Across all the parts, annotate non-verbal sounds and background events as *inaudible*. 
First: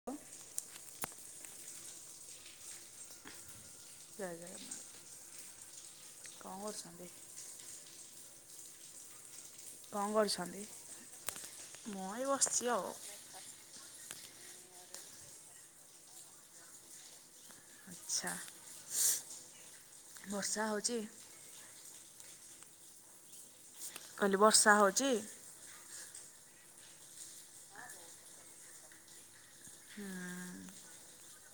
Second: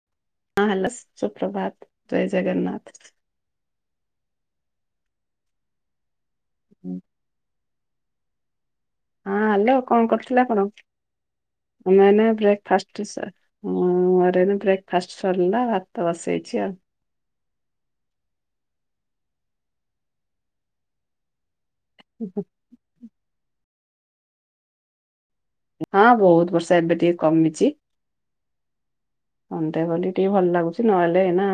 *unintelligible* ହଁ ହାଲୋ ସୁପ୍ରଭାତ ଜୟ ଜଗନ୍ନାଥ। ଜୟ ଜଗନ୍ନାଥ କଣ ହଁ କରୁଛନ୍ତି? ହଁ ହାଲୋ କଣ କରୁଥିଲେ ଆପଣ ଆମର ମୁଁ ଏଇ ଏଇନା ବସିଛି ଆଉ। ବ୍ରେକ୍ଫାଷ୍ଟ *unintelligible* ହଁ ମୋର ଏବେ ବ୍ରେକ୍ ଫାଷ୍ଟ୍ ସରିଲା ଭାତ ବସେଇଚି ଆଉ। ଆଚ୍ଛା ବର୍ଷା ହଉଚି? *unintelligible* କହିଲି ବର୍ଷା ହଉଚି? ହଁ ବହୁତ୍ ବର୍ଷା ଏବେ ଟିକେ କମିଚି। ଅଣ୍ଡା ବୋଲି ଟିକେ ଭଲ ଲାଗୁଛି ନହେଲେ ଏଇନା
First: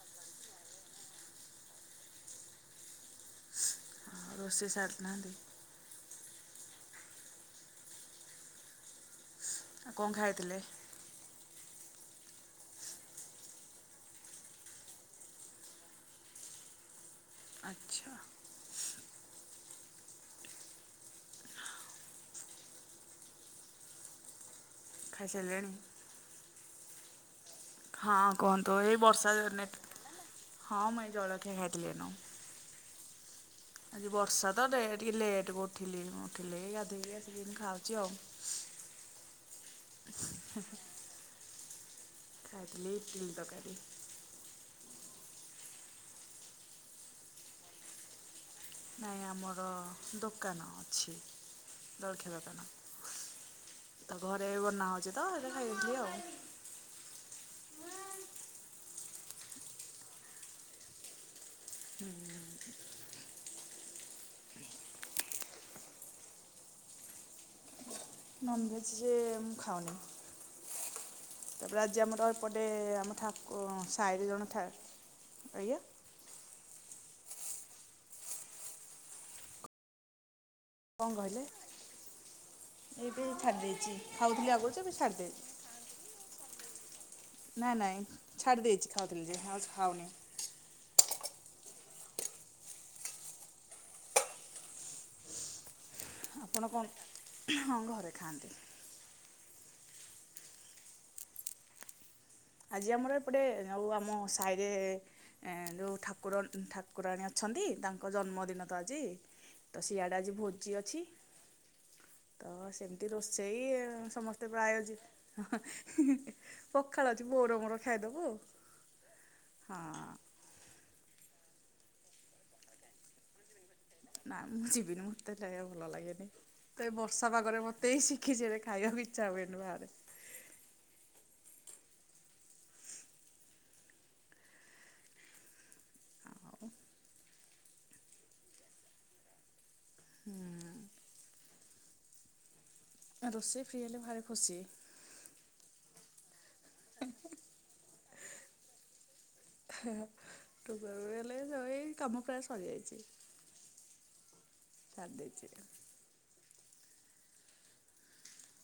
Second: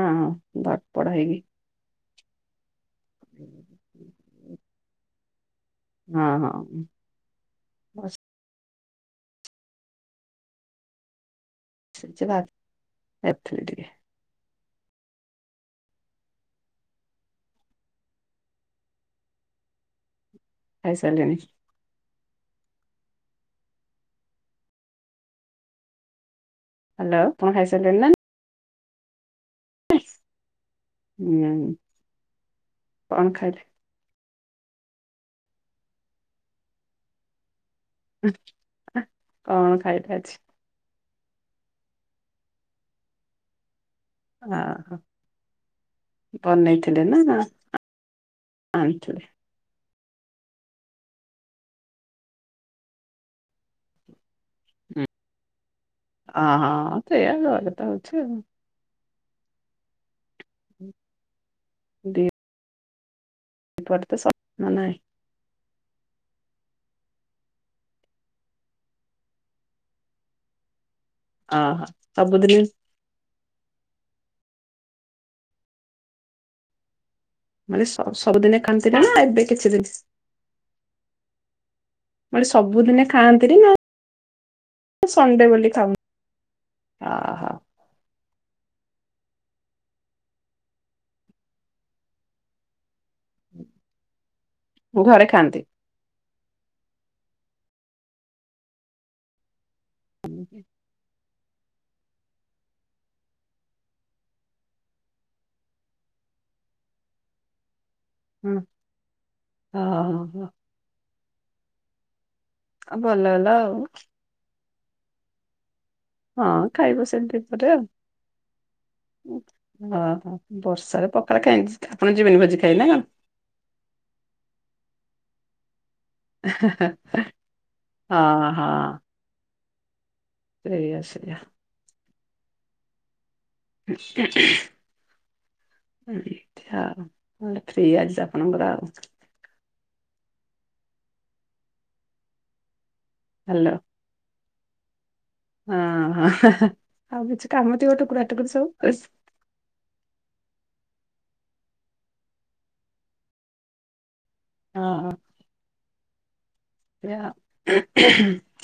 ଧର ପଡା ହେଇକି ରୋଷେଇ ସାରିନାହାଁନ୍ତି? ହଁ-ହଁ। ଆଉ କଣ ଖାଇଥିଲେ? ସେ ଭାତ ଏଥୁରୁ ଟିକେ। ଆଚ୍ଛା। ଖାଇ ସାରିଲେଣି? ଖାଇସାଇଲେଣି? ହାଲୋ କଣ ଖାଇ ସାରିଲେଣି ନା? ହଁ କୁହନ୍ତୁ ଏଇ ବର୍ଷା ଦିନେ ହଁ ମୁଁ ଏଇ ଜଳଖିଆ ହୁଁ ଖାଇଥିଲି ଏଇନୁ। କଣ ଖାଇ? ଆଜି ବର୍ଷା ତ ଡେ ଟିକେ ଲେଟ୍ କୁ ଉଠିଲି ମୁଁ ଉଠିଲି ଗାଧେଇକି ଆସିକିନ ଖାଉଛି ଆଉ। କଣ ଖାଇଲେ ଆଜି? ହୁଁ ହୁଁ। ଖାଲି ଇଟିଲି ତରକାରୀ। ଓହୋ ବନେଇଥିଲେ ନା ନା। ନାଇଁ ଆମର ଦୋକାନ ଅଛି ଜଳଖିଆ ଦୋକାନ। ତ ଘରେ ବନା ହଉଛି ତ ସେଇଥିପାଇଁ ଖାଇଦେଇଥିଲି ଆଉ। ଅ ହଁ ସେୟା ଘରେ ତ ହଉଛି ଆଉ। ହୁଁ। ଏପଟେ ତ ସପ୍ନ ନାହିଁ। ନନ୍‌ ଭେଜ୍ ଯେ ମୁଁ ଖାଉନି। ତାପରେ ଅହ ଆଜି ଆମର ଏ ସବୁଦିନି ପଟେ ଆମ ଠାକୁ ଶାଇରେ ଜଣେ ଠାକୁ ଆଜ୍ଞା। ମାନେ ସବ୍ ସବୁଦିନେ ଖାନ୍ତି ନା ଏବେ କିଛି ଦିନ୍? କଣ କହିଲେ? ମୁଁ କହିଲି ସବୁଦିନେ ଏବେ ଖାଆନ୍ତିନି ଛାଡ଼ି ନା ଦେଇଛି ଖାଉଥିଲି ଆଗରୁଯେ ଏବେ ଛାଡ଼ି ଦେଇଛି। ସଣ୍ଡେ ବୋଲି ଖାଉନି ଅହ ନାଇଁ ନାଇଁ ଛାଡ଼ି ଦେଇଛି ଖାଉଥିଲି ଯେ ହଁ ଆଉ ଖାଉନି। ମୋ ଘରେ ଖାଆନ୍ତି। ଆପଣ କଣ ହଁ ଘରେ ଖାଆନ୍ତି। *unintelligible* ଆଜି ଆମର ଏପଟେ ଆଉ ଆମ ସାହିରେ ଏ ଯୋଉ ଠାକୁର ଠାକୁରାଣୀ ଅଛନ୍ତି ତାଙ୍କ ହୁଁ ଜନ୍ମଦିନ ତ ଆଜି ତ ସିଆଡ଼େ ଆଜି ଓହୋ ଭୋଜି ଅଛି। ତ ଆଉ ସେମିତି ଭଲ ହେଲା ରୋଷେଇ ଆଉ ସମସ୍ତେ ପ୍ରାୟୋଜି ହଁ ଖାଇବ ସେମିତି ପରେ ଆଉ ଖାଇଦବୁ ହଁ। ବର୍ଷାରେ ପକାଳ ଆପଣ ଯିବେନି ଭୋଜି ଖାଇ ନା। ନାଁ ମୁଁ ଜୀବିନି ମୋତେ *unintelligible* ଭଲ ଲାଗେନି। ତ ଏ ବର୍ଷା ପାଗରେ ମତେ ହଁ ଶିଖିଛିବେ ହଁ ଖାଇବାକୁ ଇଚ୍ଛା ହୁଏନି ବାହାରେ। ସେଇଆ ସେଇଆ। *unintelligible* ହଁ ଆଉ ଦେଖିଆ ଆଉ ଫ୍ରୀ ଆଜି ଆପଣଙ୍କର ଆଉ। ହୁଁ। ରୋଷେଇ ହାଲୋ। ଫ୍ରୀ ହେଲେ ଭାରି ଖୁସି। ହଁ ଆଉ କିଛି କାମ ଥିବ ଟୁକୁରାଟୁକୁଡି ସବୁ। ହେଲେ ଏଇ କାମ ପ୍ରାୟ ସରିଯାଇଛି। ହଁ। ସାରିଦେଇଛି।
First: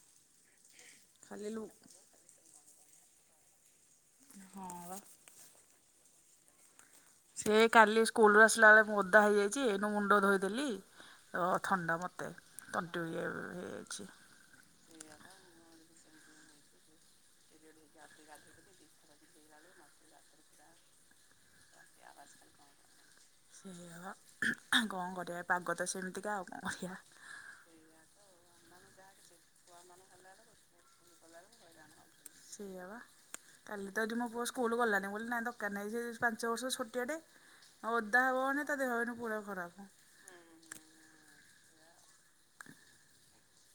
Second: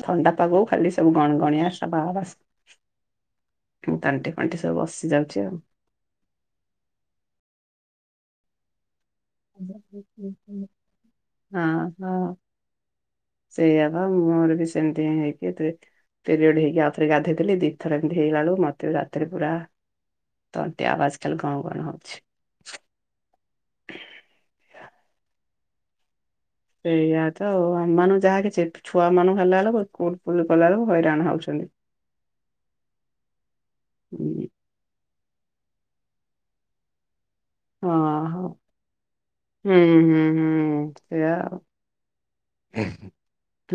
ଥଣ୍ଡା ପାଗ ଖାଲି ସବୁ ଖାଲି ଲୁ ଗଣଗଣିଆ ସାବା ଆବାଜ। ତାଣ୍ଟି ଫଣ୍ଟି ହଁ ସବୁ ବା ବସି ଯାଉଛି ଆଉ। ସେ କାଲି ସ୍କୁଲୁ ଆସିଲା ବେଳେ ମୁଁ ଓଦା ହେଇଯାଇଛି। ଏଇନୁ ମୁଣ୍ଡ ଧୋଇଦେଲି। ଓ ହଁ ଥଣ୍ଡା ମତେ ତଣ୍ଟି ସେଇୟା ପା ମୁଁ ମୋର କିଛି ସେମିତି ହେଇକି ପିରିୟଡ ହେଇକି ଆଉ ଥରେ ଗାଧେଇଥିଲି। ଦି ଥର ଏମିତି ହେଇଗଲା ବଳୁ ମତେ ରାତି ରେ ପୁରା ତଣ୍ଟି ଆବାଜ କାଲି ଗାଁ ଗଣଗଣ ହଉଛି। ସେଇଆ ବା କଣ କରିବା ପାଗ ତ ସେମିତିକା ଆଉ। କଣ କରିବା ସେଇଆ। ତ ଆମମାନାନଙ୍କୁ ଯାହା କିଛି ଛୁଆ ମାନଙ୍କୁ ହେଲା ବେଳକୁ ସ୍କୁଲ ଫୁଲ କଲା ବେଳକୁ ହଇରାଣ ହଉଛନ୍ତି। ସେୟାବା କାଲି ତ ଏଠି ମୋ ପୁଅ ହୁଁ। ସ୍କୁଲ ସ୍କୁୁଲ ଗଲାନି ବୋଲି ନହିଁ ଦରକାର ନାହିଁ। ସେ ପାଞ୍ଚ ବର୍ଷ ଛୋଟିଆ ଟେ ହଁ ଓଦା ହବ ହଁ ମାନେ ତା ଦେହ ଏଇନୁ ପୁରା ହୁଁ ଖରାପ। ହୁଁ ହୁଁ। ସେଆ ଆଉ।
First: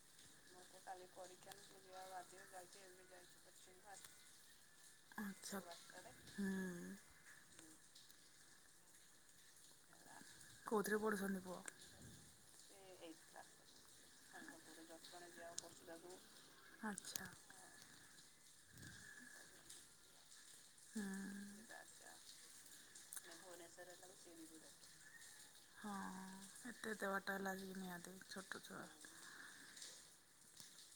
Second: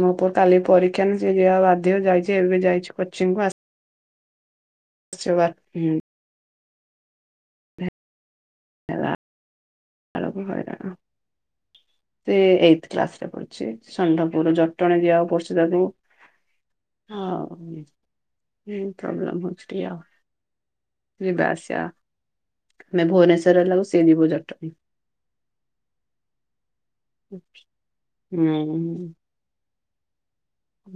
ମୋ ପୁଅ କାଲି ପରୀକ୍ଷା ନାଁ ଯାିବା ବାଧ୍ୟ ଯାଇଛି ଏବେ ଯାଇଛି କୋଚିଂ କୁ ଆସ ଆଚ୍ଛା ହୁଁ। ହେଲା କଉଥିରେ ପଢୁଛନ୍ତି ପୁଅ? ସେ ଏଇଥ କ୍ଲାସ ରେ ପଢୁଛି। ଷଣ୍ତପୁର ଜଟଣୀ ଯିବାକୁ ପଡୁଛି ତାକୁ। ଆଚ୍ଛା ହଉଁ ପ୍ରୋବ୍ଲେମ୍ ହଉଛି ଟିକେ ଆଉ। ହୁଁ ଯିବା ଆସିବା ଆମେ ଭୁବନେଶ୍ଵରରେ ରହିଲାଗୁ ସେ ଯିବ ଜଟଣୀ। ହଁ ଏତେଏତେ ବାଟ ହେବାବେଳକୁ ନିହାତି ଛୋଟ ଛୁଆ। ହୁଁ।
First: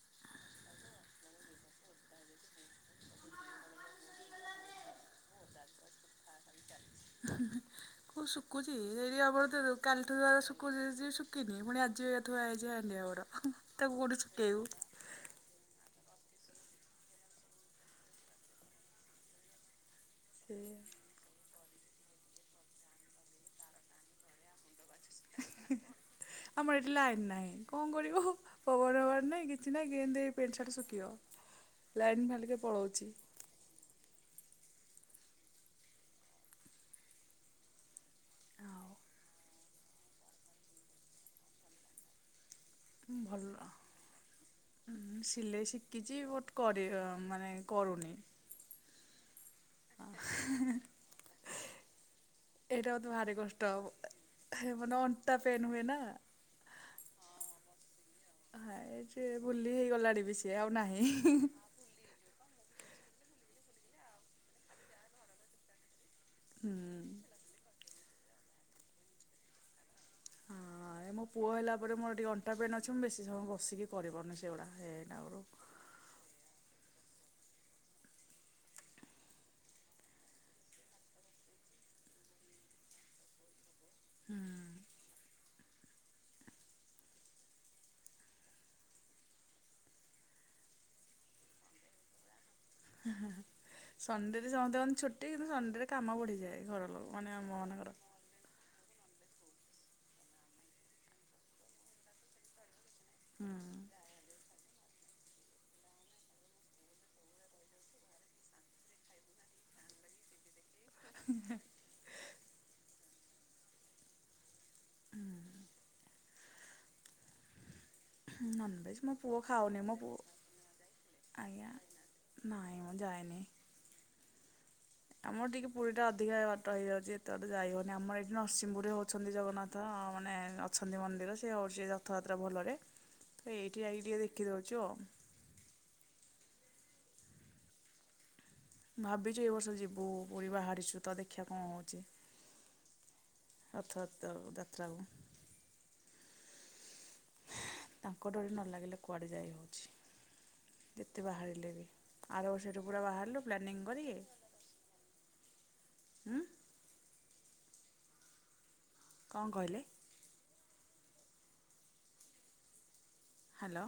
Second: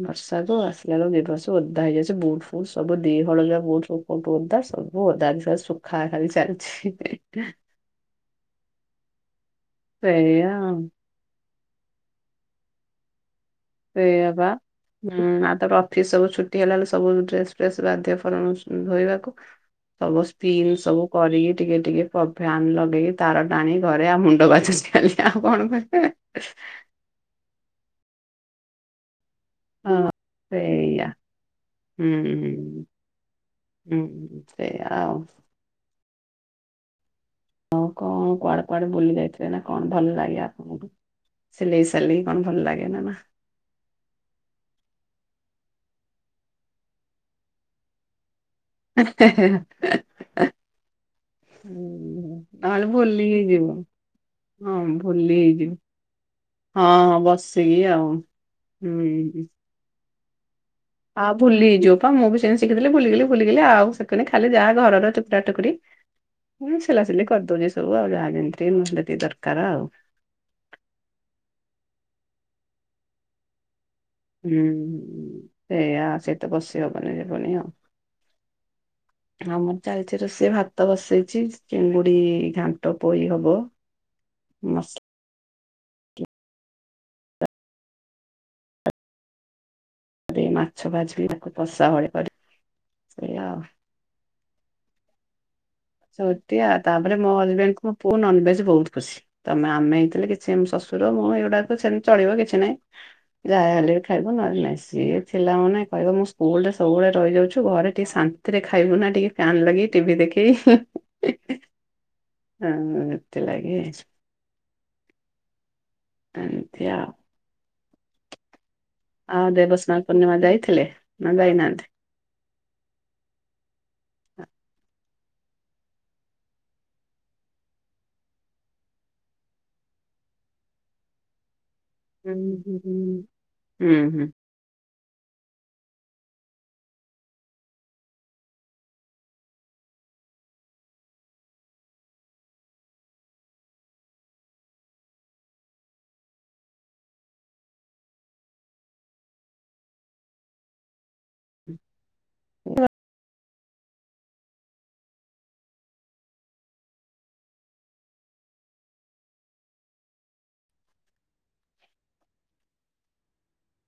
ବର୍ଷାକୁୁ ଆସିଲା ବେଳକୁ ଓଦା ହେଇଯାଇଛି ବୁଟ। ସବୁ ଦିହ *inaudible* ହୁଅନ୍ତା ସବୁ ଅଦା ଶୁଖା ଖାଲି ଚାଲିଛି। ସେଟା *inaudible* କ ଉଶୁଖୁଛି *inaudible* କାଲିଠୁ ସେଇଆ ଆଉ। ଶୁଖୁଛି *unintelligible* ସେଇୟା ପା। ଶୁକେଇବୁ ହୁଁ *inaudible* ତର ଅଫିସ ସବୁ ଛୁଟି ହେଲା ବଳେ ସବୁ ଡ୍ରେସ ଫ୍ରେସ ବାଧ୍ୟ ଧୋଇବାକୁ। ସବୁ ସ୍କ୍ରିନ ସେଇଆ। ସବୁ କରିକି ଟିକେ ଟିକେ ଫ୍ୟାନ ଲଗେଇି କି ତାର ଟାଣି ଘରେ ଆଉ ମୁଣ୍ଡ ବାଜୁଛି ଖାଲି। ଆଉ କଣ କହିବି। ଲାଇନ ନାହିଁ କଣ କରିବ ପବନ ହବାର ନାହିଁ କି। କିଛି ନାଇ ହଁ କେନ୍ତି ଏ ଏ ପ୍ୟାଣ୍ଟ ସାର୍ଟ ସେଇଆ ଶୁଖିବ ଲାଇନ୍ ହୁଁ ଭାଲିକେ ପଳଉଛି। ହୁଁ ସେଇଆ ଆଉ। ହଉ କଣ କୁଆଡେ କୁଆଡେ ଆଉ ବୁଲି ଯାଇଥିଲେ ନା କଣ ଭଲ ଲାଗେ ଆପଣଙ୍କୁ ସ। କାଲିକି କଣ ଭଲ ଲାଗେ ନା ନା। ଭଲ। ସିଲେଇ ଶିଖିଛି ବଟ୍ କରି ମାନେ କରୁନି। ଏହେ ହେ ହେ। ନହେଲେ ଏଇଟା ମୋତେ ଭୁଲି ଭାରି କଷ୍ଟ ହେଇଯିବ ହବ ହଁ ମାନେ ଅଣ୍ଟା ଭୁଲି ପେନ୍ ହେଇଯିବୁ। ହୁଏ ନା। ହଁ ହଁ ବସିକି ଆଉ। ହଁ ଯେ ସେ ହୁଁ। ଭୁଲି ହେଇଗଲାଣି ବି ସିଏ ଆଉ ନାହିଁ। ଆଉ ଭୁଲି ହେଇଯିବ ପା ମୁଁ ବି ସେୟା ଶିଖିଥିଲି ଭୁଲିଗଲି ଭୁଲିଗଲି ଆଉ ଶିଖିଲନି ଖାଲିା ଯାହା ଘରର ଟକୁରା ଟୋକରି। ହୁଁ ହଁ ସିଲାସିଲି କରିଦଉଚି ସବୁ ଆଉ ଯାହା ଯେମିତି ମ ଯେତିକି ଦରକାର ଆଉ। ଆ ମୋ ପୁଅ ହେଲା ପରେ ମୋର ଟିକି ଅଣ୍ଟା ପେନ୍ ଅଛି ମୁଁ ବେଶୀ ସମୟ ବିକି କରିପାରୁନି ସେଗୁଡ଼ା ସେଇଟା ଆଗରୁ। ସେଇୟା ସେତ ବସି ହବନି ଯିବନି ଆଉ। ଆମର ଚାଲିଚି ରଷେଇ ଭାତ ବସେଇଛି ଚିଙ୍ଗୁଡି ଘାଣ୍ଟ ପୋଇ ହବ। ହୁଁ। ମସ୍। ଆଉରି ମାଛ ଭାଜିବି ତାକୁ କଷା ଭଳି କରି। ସେଇଆ ଆଉ। ସଣ୍ଡେ ରେ ସମସ୍ତେ କଣ ଛୁଟି କିନ୍ତୁ ସଣ୍ଡେ ରେ କାମ। ସେମିତି ବଢ଼ିଯାଏ ଆଉ ଘର ଲୋକ ତାପରେ ମାନେ ମୋ ଆମ ହଜବେଣ୍ଡ ମାନଙ୍କର। କ ପୁଅ ନନଭେଜ ବହୁତ ଖୁସି। ତମେ ଆମେ ହେଇଥିଲେ କିଛି ଶ୍ୱଶୁର ମୁଁ ଏଇଗୁଡାକ ସେମିତି ଚଳିବ କିଛି ନାଇଁ ଯାହା ହଲେ ଖାଇବ ନହେଲେ ନାଇଁ ସିଏ ଥିଲା ମାନେ କହିବ ମୁଁ ସ୍କୁଲ ରେ ସବୁବେଳେ ରହିଯାଉଚୁ ଘରେ ଟିକେ ଶା ନ୍ତି ରେ ଖାଇବୁ ନା ଟିକେ ଫ୍ୟାନ୍ ଲଗେଇକି ଟିଭି ଦେଖିକି। *inaudible* ହଁ ସେଥି ଲାଗି ହଁ। ଏମ୍ ତି ଆଉ। ନନ୍ ଭେଜ ମୋ ପୁଅ ଆଉ ଖାଉନି ମୋ ଦେବସ୍ନାନ ପୂର୍ଣ୍ଣିମା ଯାଇଥିଲେ ପୁଅ ନା ଆଜ୍ଞା। ଯାଇନାହାନ୍ତି? ନାଇଁ ମୁଁ ଯାଇନି। ଆମର ଟିକେ ପୁଲ ଟା ଅଧିକା ବାଟ ହେଇଯାଉଛି ଏତେ ବାଟେ ଯାଇ ହଉନି ଆମର ଏଠି ନରସିଂହପୁରରେ ହଉଛନ୍ତି ଜଗନ୍ନାଥ। ତ ମାନେ ଅଛନ୍ତି ମନ୍ଦିର ସେ ହଉଛି ର ହୁଁ ରଥଯାତ୍ରା ଭଲରେ ହୁଁ ତ ଏଇଠି ହୁଁ ଯାଇକି ଟିକେ ହୁଁ। ଦେଖିଦେଉଛୁ ଆଉ। ଭାବିଛୁ ଏ ବର୍ଷ ଯିବୁ ପୁରୀ ବାହାରିଛୁ ତ ଦେଖିଆ କଣ ହଉଛି। ରଥତ୍ରାକୁ ଯାତ୍ରାକୁ। ତାଙ୍କ ଡରି ନ ଲାଗିଲେ କୁଆଡେ ଯାଇ ହଉଛି। ଯେତେ ବାହାରିଲେ ବି। ଆର ବର୍ଷ ଏଠୁ ପୁରା ବାହାରିଲୁ ପ୍ଲାନିଂ କରିକି ଉଁ କଣ କହିଲେ? ହ୍ୟାଲୋ।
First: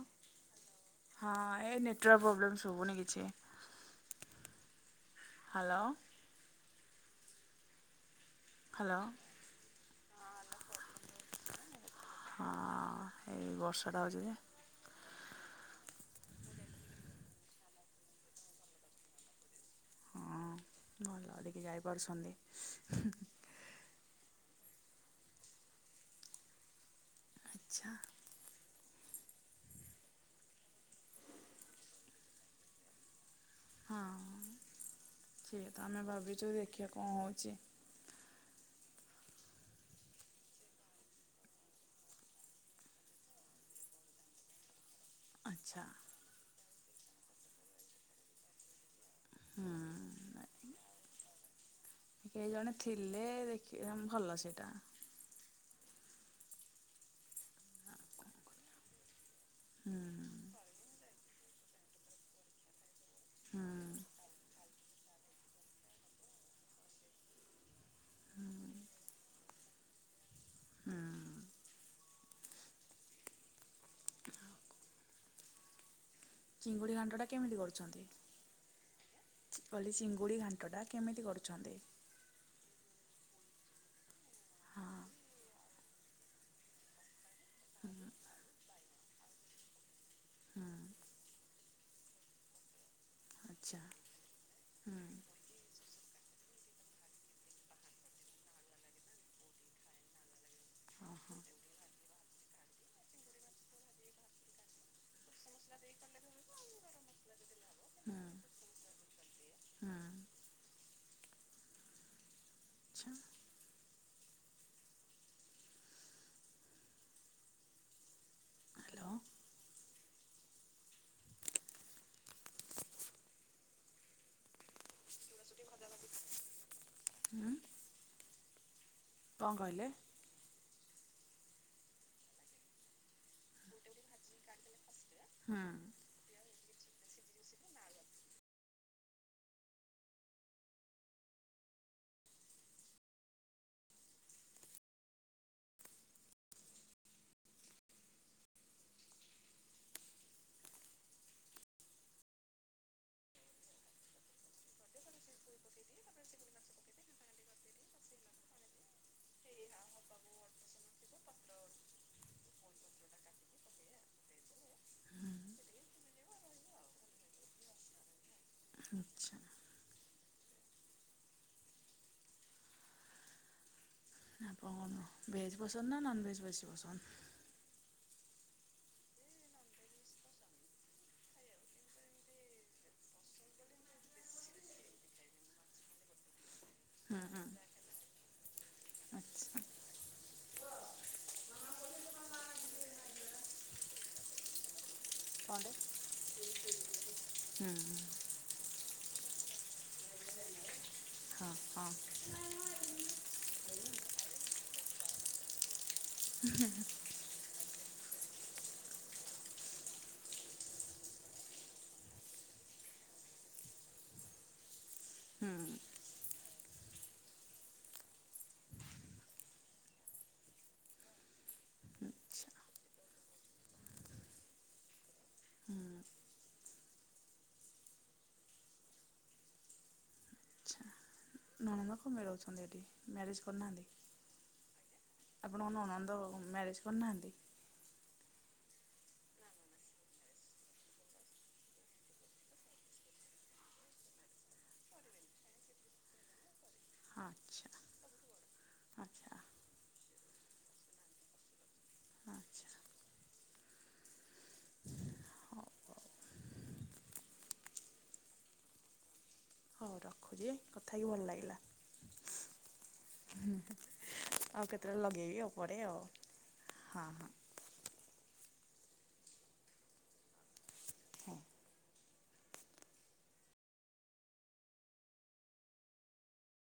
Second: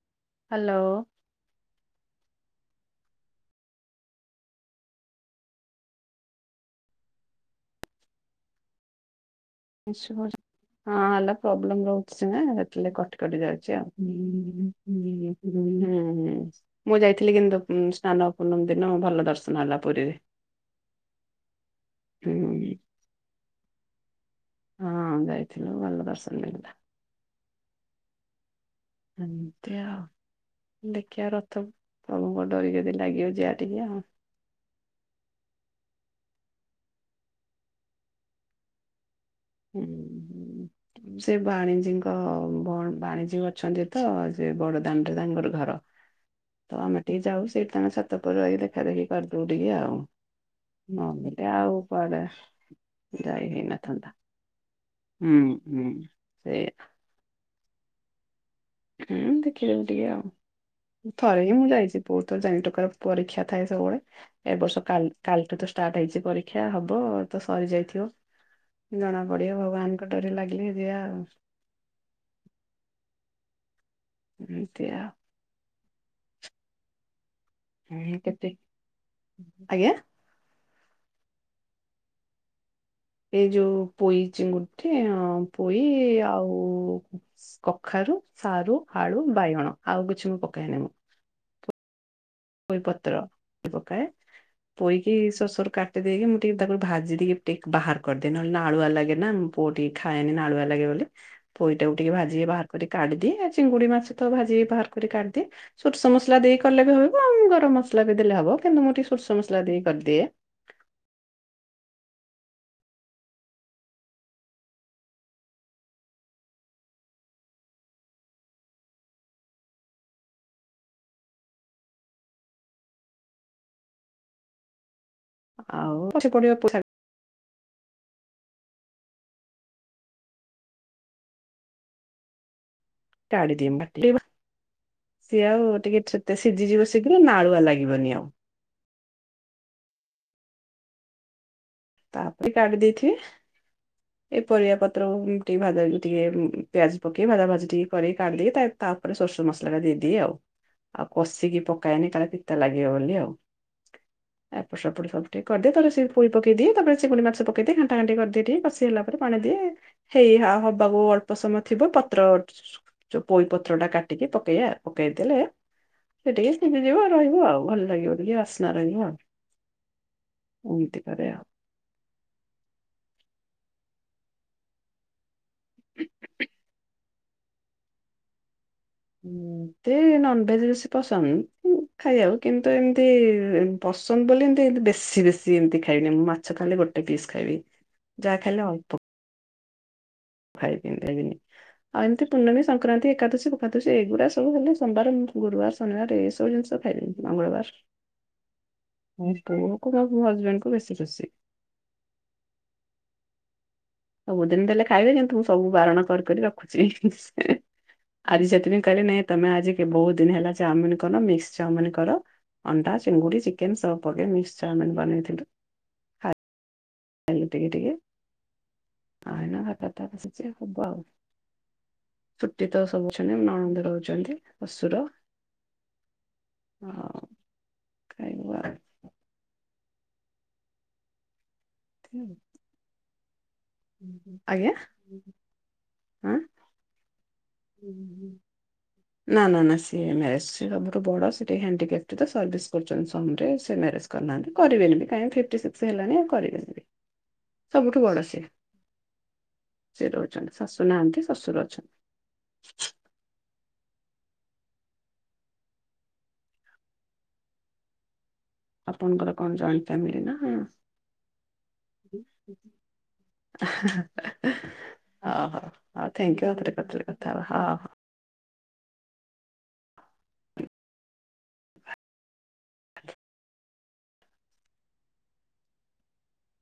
ହ୍ୟାଲୋ। ହଁ ଏ ନେଟୱାର୍କ ପ୍ରୋବ୍ଲେମ୍ ଶୁଭୁନି କିଛି ହ୍ୟାଲୋ। ହ୍ୟାଲୋ। ବିଶୁ ଭାଉଜ ହଁ ହାଲୋ ପ୍ରୋବ୍ଲେମ ରହୁଛି ହଁ ସେଥିଲେ କଟି କଟି ଏଇ ଯାଉଛି ଆଉ। ବର୍ଷାଟା ହେଉଛି ଯେ ହୁଁ ହୁଁ ମୁଁ ଯାଇଥିଲି କିନ୍ତୁ ସ୍ନାନ ପୂର୍ଣମି ଦିନ ଭଲ ଦର୍ଶ ଭଲ ପୁରୀ ହଁ ଭଲ ଲିକି ଯାଇପାରୁଛନ୍ତି। ହୁଁ ହଁ ଯାଇଥିଲୁ ଭଲ ଦର୍ଶନ ମିଲା। ଆଚ୍ଛା। ଅତେଅ ଆଉ ଦେଖିଆ ରଥ ପ୍ରଭୁଙ୍କ ଡରି ଯଦି ଲାଗିଅ ଜିଆ। ହଁ ସେ କଥା ଆମେ ଭାବିଛୁ ଦେଖିବା କ ହେଉଚି। ହୁଁ ହୁଁ। ସେ ବାଣିଜୀଙ୍କ ଭଉ ବାଣିଜୀ ଅଛନ୍ତି ତ ସେ ବଡ ଦାଣ୍ଡରେ ତାଙ୍କର ଘର ଆଚ୍ଛା ତ ଆମେ ଟିକେ ଯାଉ ସେଇଠି ତାଙ୍କ ଛାତଉପରେ ରଇ ଦେ ଫେରେଇକି କରିଦେଉ ଟିକିଏ ଆଉ ହୁଁ ନହଲେ ଆଉ କୁଆଡେ? କେହି ଜଣେ ଥିଲେ ଦେଖିବ ଭଲ ସେଇଟା। ଉଁ ଉଁ ସେଆ। ହୁଁ ଦେଖିବାକୁ ହୁଁ ଟିକିଏ ଆଉ ଥରେ ହିଁ ମୁଁ ଯାଇଛି ବୋତ୍ ଥର ଯାଇନି ଟୋକାର ପରୀକ୍ଷା ହୁଁ ଥାଏ ସବୁବେଳେ। ଏ ବର୍ଷା କାଲ୍ କାଲିଠୁ ତ ଷ୍ଟାର୍ଟ ହେଇଛି ପରୀକ୍ଷା ହବ ତ ସରିଯାଇଥିଅ। ଜଣା ପଡିଅ ଭଗବାନଙ୍କ ଡରି ଲାଗିଲେ ଯିଆ ହୁଁ ଆଉ। ଇନ୍ତୀଆ। ଚିଙ୍ଗୁଡି ଘାଣ୍ଟ ଟା କେମିତି କରୁ ହୁଁ କେତେ ମୁଁ ଆଜ୍ଞା କଲି ଚିଙ୍ଗୁଡ଼ି ଘାଣ୍ଟଟା କେମିତି କରୁଛନ୍ତି? ଏଇ ଯୋଉ ପୋଇ ହଁ ଚିଙ୍ଗୁଡିି ଆଉ ପୋଇ ଆଉ କଖାରୁ ସାରୁ ଆଳୁ ବାଇଗଣ ଆଉ କିଛି ମୁଁ ହୁଁ ପକେଏନି ମୁଁ। ବୋଇ ପତ୍ର ଆଚ୍ଛା ପକାଏ ହୁଁ ପୋଇକି ଶସରୁ କା କାଟିଦେଇକି ମୁଁ ଟିକିଏଳତାକୁ ଭାଜି ଦେଇି ଟିକିଏ ବାହାର କରିଦେହେଲେ ଆଳଆ ଲାଗେ ନା ପୁଅ ଟିକିଏ ଖାଏନି ଆଳୁଆ ଲାଗେ। ହଁ ହଁ ପୋଇଟାକୁ ଟିକିଏ ଭାଜି ବାହାର କରି କାଢିଦି ଚିଙ୍ଗୁଡି ମାଛ ତ ଭାଜିକି ବାହାର କରି କାଢିଦିଏ। ସୋରିସ ମସଲା ଦେଇ କଲେ ବି ହଵ। ଗରମ ମସଲା ବି ହୁଁ ଦେଲେ ହବ କିନ୍ତୁ ମୁଁ ଟିକିଏସୋରିସମସଲା ଦେଇ ହୁଁ କରିଦିଏ। ଆଚ୍ଛା ହ୍ୟାଲୋ। ଆଉ *unintelligible* ହୁଁ। କଣ୍ କହିଲେ? କାଢିଦିଏ ମୁଁ *unintelligible* ସେ ହୁଁ ଆଉ ଟିକେ ଚୁ ତ ସିଝିଯିବ ଶୀଘ୍ର ନାଳୁଆ ଲାଗିବନି ଆଉ। ତାପରେ କାଢ଼ିଦେଇଥିବେ। ଏଇ ପରିବା ପତ୍ର ଟିକିଏ ଭା ଟିକିଏ ପିଆଜ ପକେଇ ଭାଜି ଭାଜି ଟିକିଏ କରିକି କାଢିଦେଇି ତା ତାପରେ ସୋରିଷମସଲା ଟା ଦେଇଦିଏ ଆଉ। ଆଉ କଷିକି ପକେଇନି କାଳେ ପିତା ଲାଗିବ ବୋଲି ଆଉ। ଏପଟ ସେପଟ ସବୁ ଟିକେ କରିଦିଏ ତାହେ ସେ ପୋଇ ପକେଇ ଦିଏ ତାପରେ ଚିଗିଡି ମାଛ ପକେଇ ଦେଇି ଘଣ୍ଟାଣ୍ଟି କରିଦେଇି କଷିିହେଲା ପରେ ପାଣି ଦିଏ। ହେହେଇ ହବାକୁ ଅଳ୍ପ ସମୟ ଥିବ ପତ୍ର ଯୋଉ ପୋଇ ପତ୍ର ଟା କାଟିକି ପକେୟା ପକେଇଦେଲେ ସେ ଟିକିଏ ସିଯି ଯିବ ରହିବ ଆଉ ଭଲ ଲାଗିବ ଟିକିଏ ଆସ *unintelligible* ରହିବ ଆଚ୍ଛା ଏମିତି କରେ ଆଉ। *unintelligible* ଭେଜ ପସନ୍ଦ ନା ନନଭେଜ ବେଶି ପସନ୍ଦ? ଏମିତି ନନଭେଜ ବେଶୀ ପସନ୍ଦ। ଖାଇ ଆକୁ କିନ୍ତୁ ଏମିତି ପସନ୍ଦ ବୋଲି ଏମିତି ଏତି ବେଶୀ ବେଶୀ ଏମିତି ଖାଇନ ମୁଁ ମାଛ ଖାଲି ଗୋଟିଏ ଗୋଟେ ହୁଁ ପିସ୍ ହୁଁ ଖାଇବି ଯାହା ଖାଇଲେ ଅଳ୍ପ ଆଚ୍ଛା ଭାଇ ପିନ୍ଇବିନି। ଆଉ ଏମିତି ପୂର୍ଣମୀ ସଂକ୍ରାନ୍ତି ଏକାଦଶୀ ଫେଖାଦଶୀ ଏଇଗୁଢା ସବୁ ହେଲେ ସୋମବାର ଗୁରୁବାର କଣଟେ ଶନିବାର ଏ ସବୁ ଜିନିଷ ଖାଇଛନ୍ତି ମଙ୍ଗଳବାର। ହୁଁ ମୋ ପୁଅ କୁ ମୋ ହଯବେଣ୍ଟ ବେଶୀ ଖୁସି। ହଁ ହଁ *unintelligible* ସବୁଦିନି ତାଦେଲେ ଖାଇବେ କିନ୍ତୁ ମୁଁ ସବୁ ବାରଣ କରି କରି ରଖୁଛି। ଆଜି ସେଥିପାଇଁ କହିଲେ ନାଇଁ ତମେ ଆଜି ବହୁତ ଦିନ ହେଲା ଚାଉମିନ କରିନ ମିକ୍ସ ଚାଉମିନ କର। ଅଣ୍ଡା ଚିଙ୍ଗୁଡି ଚିକେନ ସବୁ ପକେଇକି ମିକ୍ସ ଚାଉମିନ୍ ବନେଇଥିଲୁ। ହୁଁ ଖାଇଲୁ ଟିକେ ଟିକେ ଭାତ ତ ବସିଛି ହବ ଆଉ ଶୁଚି ତ ସବୁ ଅଛନ୍ତି ନଣନ୍ଦ ରହୁଛନ୍ତି ଶଶୁର ହଁ। ହୋଉ *unintelligible* ମନକୁ ଏମିତି ମିଳଉଛନ୍ତି ଏଠି ମ୍ୟାରେଜ୍ କରିନାହାନ୍ତି? ଆଉ। ଆଜ୍ଞା? ଆପଣ ନଣନ୍ଦ ମ୍ୟାରେଜ କରିନାହାନ୍ତି? ହୁଁ ହୁଁ। ନା ନା ନା ସିଏ ମ୍ୟାରେଜ ସବୁଠୁ ବଡ ସେଟିକେ ହେଣ୍ଡିକେପ୍ଟ ତ ସର୍ଭିସ କରୁଛନ୍ତି ସମ ରେ ସେ ମ୍ୟାରେଜ କରିନାହାନ୍ତି କରିବେନି ବି କାଇଁନା ଫିଫ୍ଟି ସିକ୍ସ୍ ହେଲାଣି କରିବେନି। ହଁ ଆଚ୍ଛା ସବୁଠୁ ବଡ ସିଏ- ଆଚ୍ଛା ସିଏ ରହୁଚନ୍ତି ଶାଶୁ ନାହାନ୍ତି ଶଶୁର ଅଛନ୍ତି। ଆଚ୍ଛା ହଉ ଆପଣଙ୍କର କଣ ଜଏଣ୍ଟ୍ ଫ୍ୟାମିଲି? ରଖୁଚି କଥା ହେଇକି ଭଲ ଲାଗିଲା। ହୁଁ ହୁଁ। ଆଉ କେତେବେଳେ ଓ ଲଗେଇବି ଆଉ ହୋ ପରେ ଆଉ ହଉ ଥ୍ୟାଙ୍କ୍ ୟୁ ଆଉ ଥରେ କେତେବେଳେ ହଁ ହଁ କଥା ହବା ହଁ। ହଁ।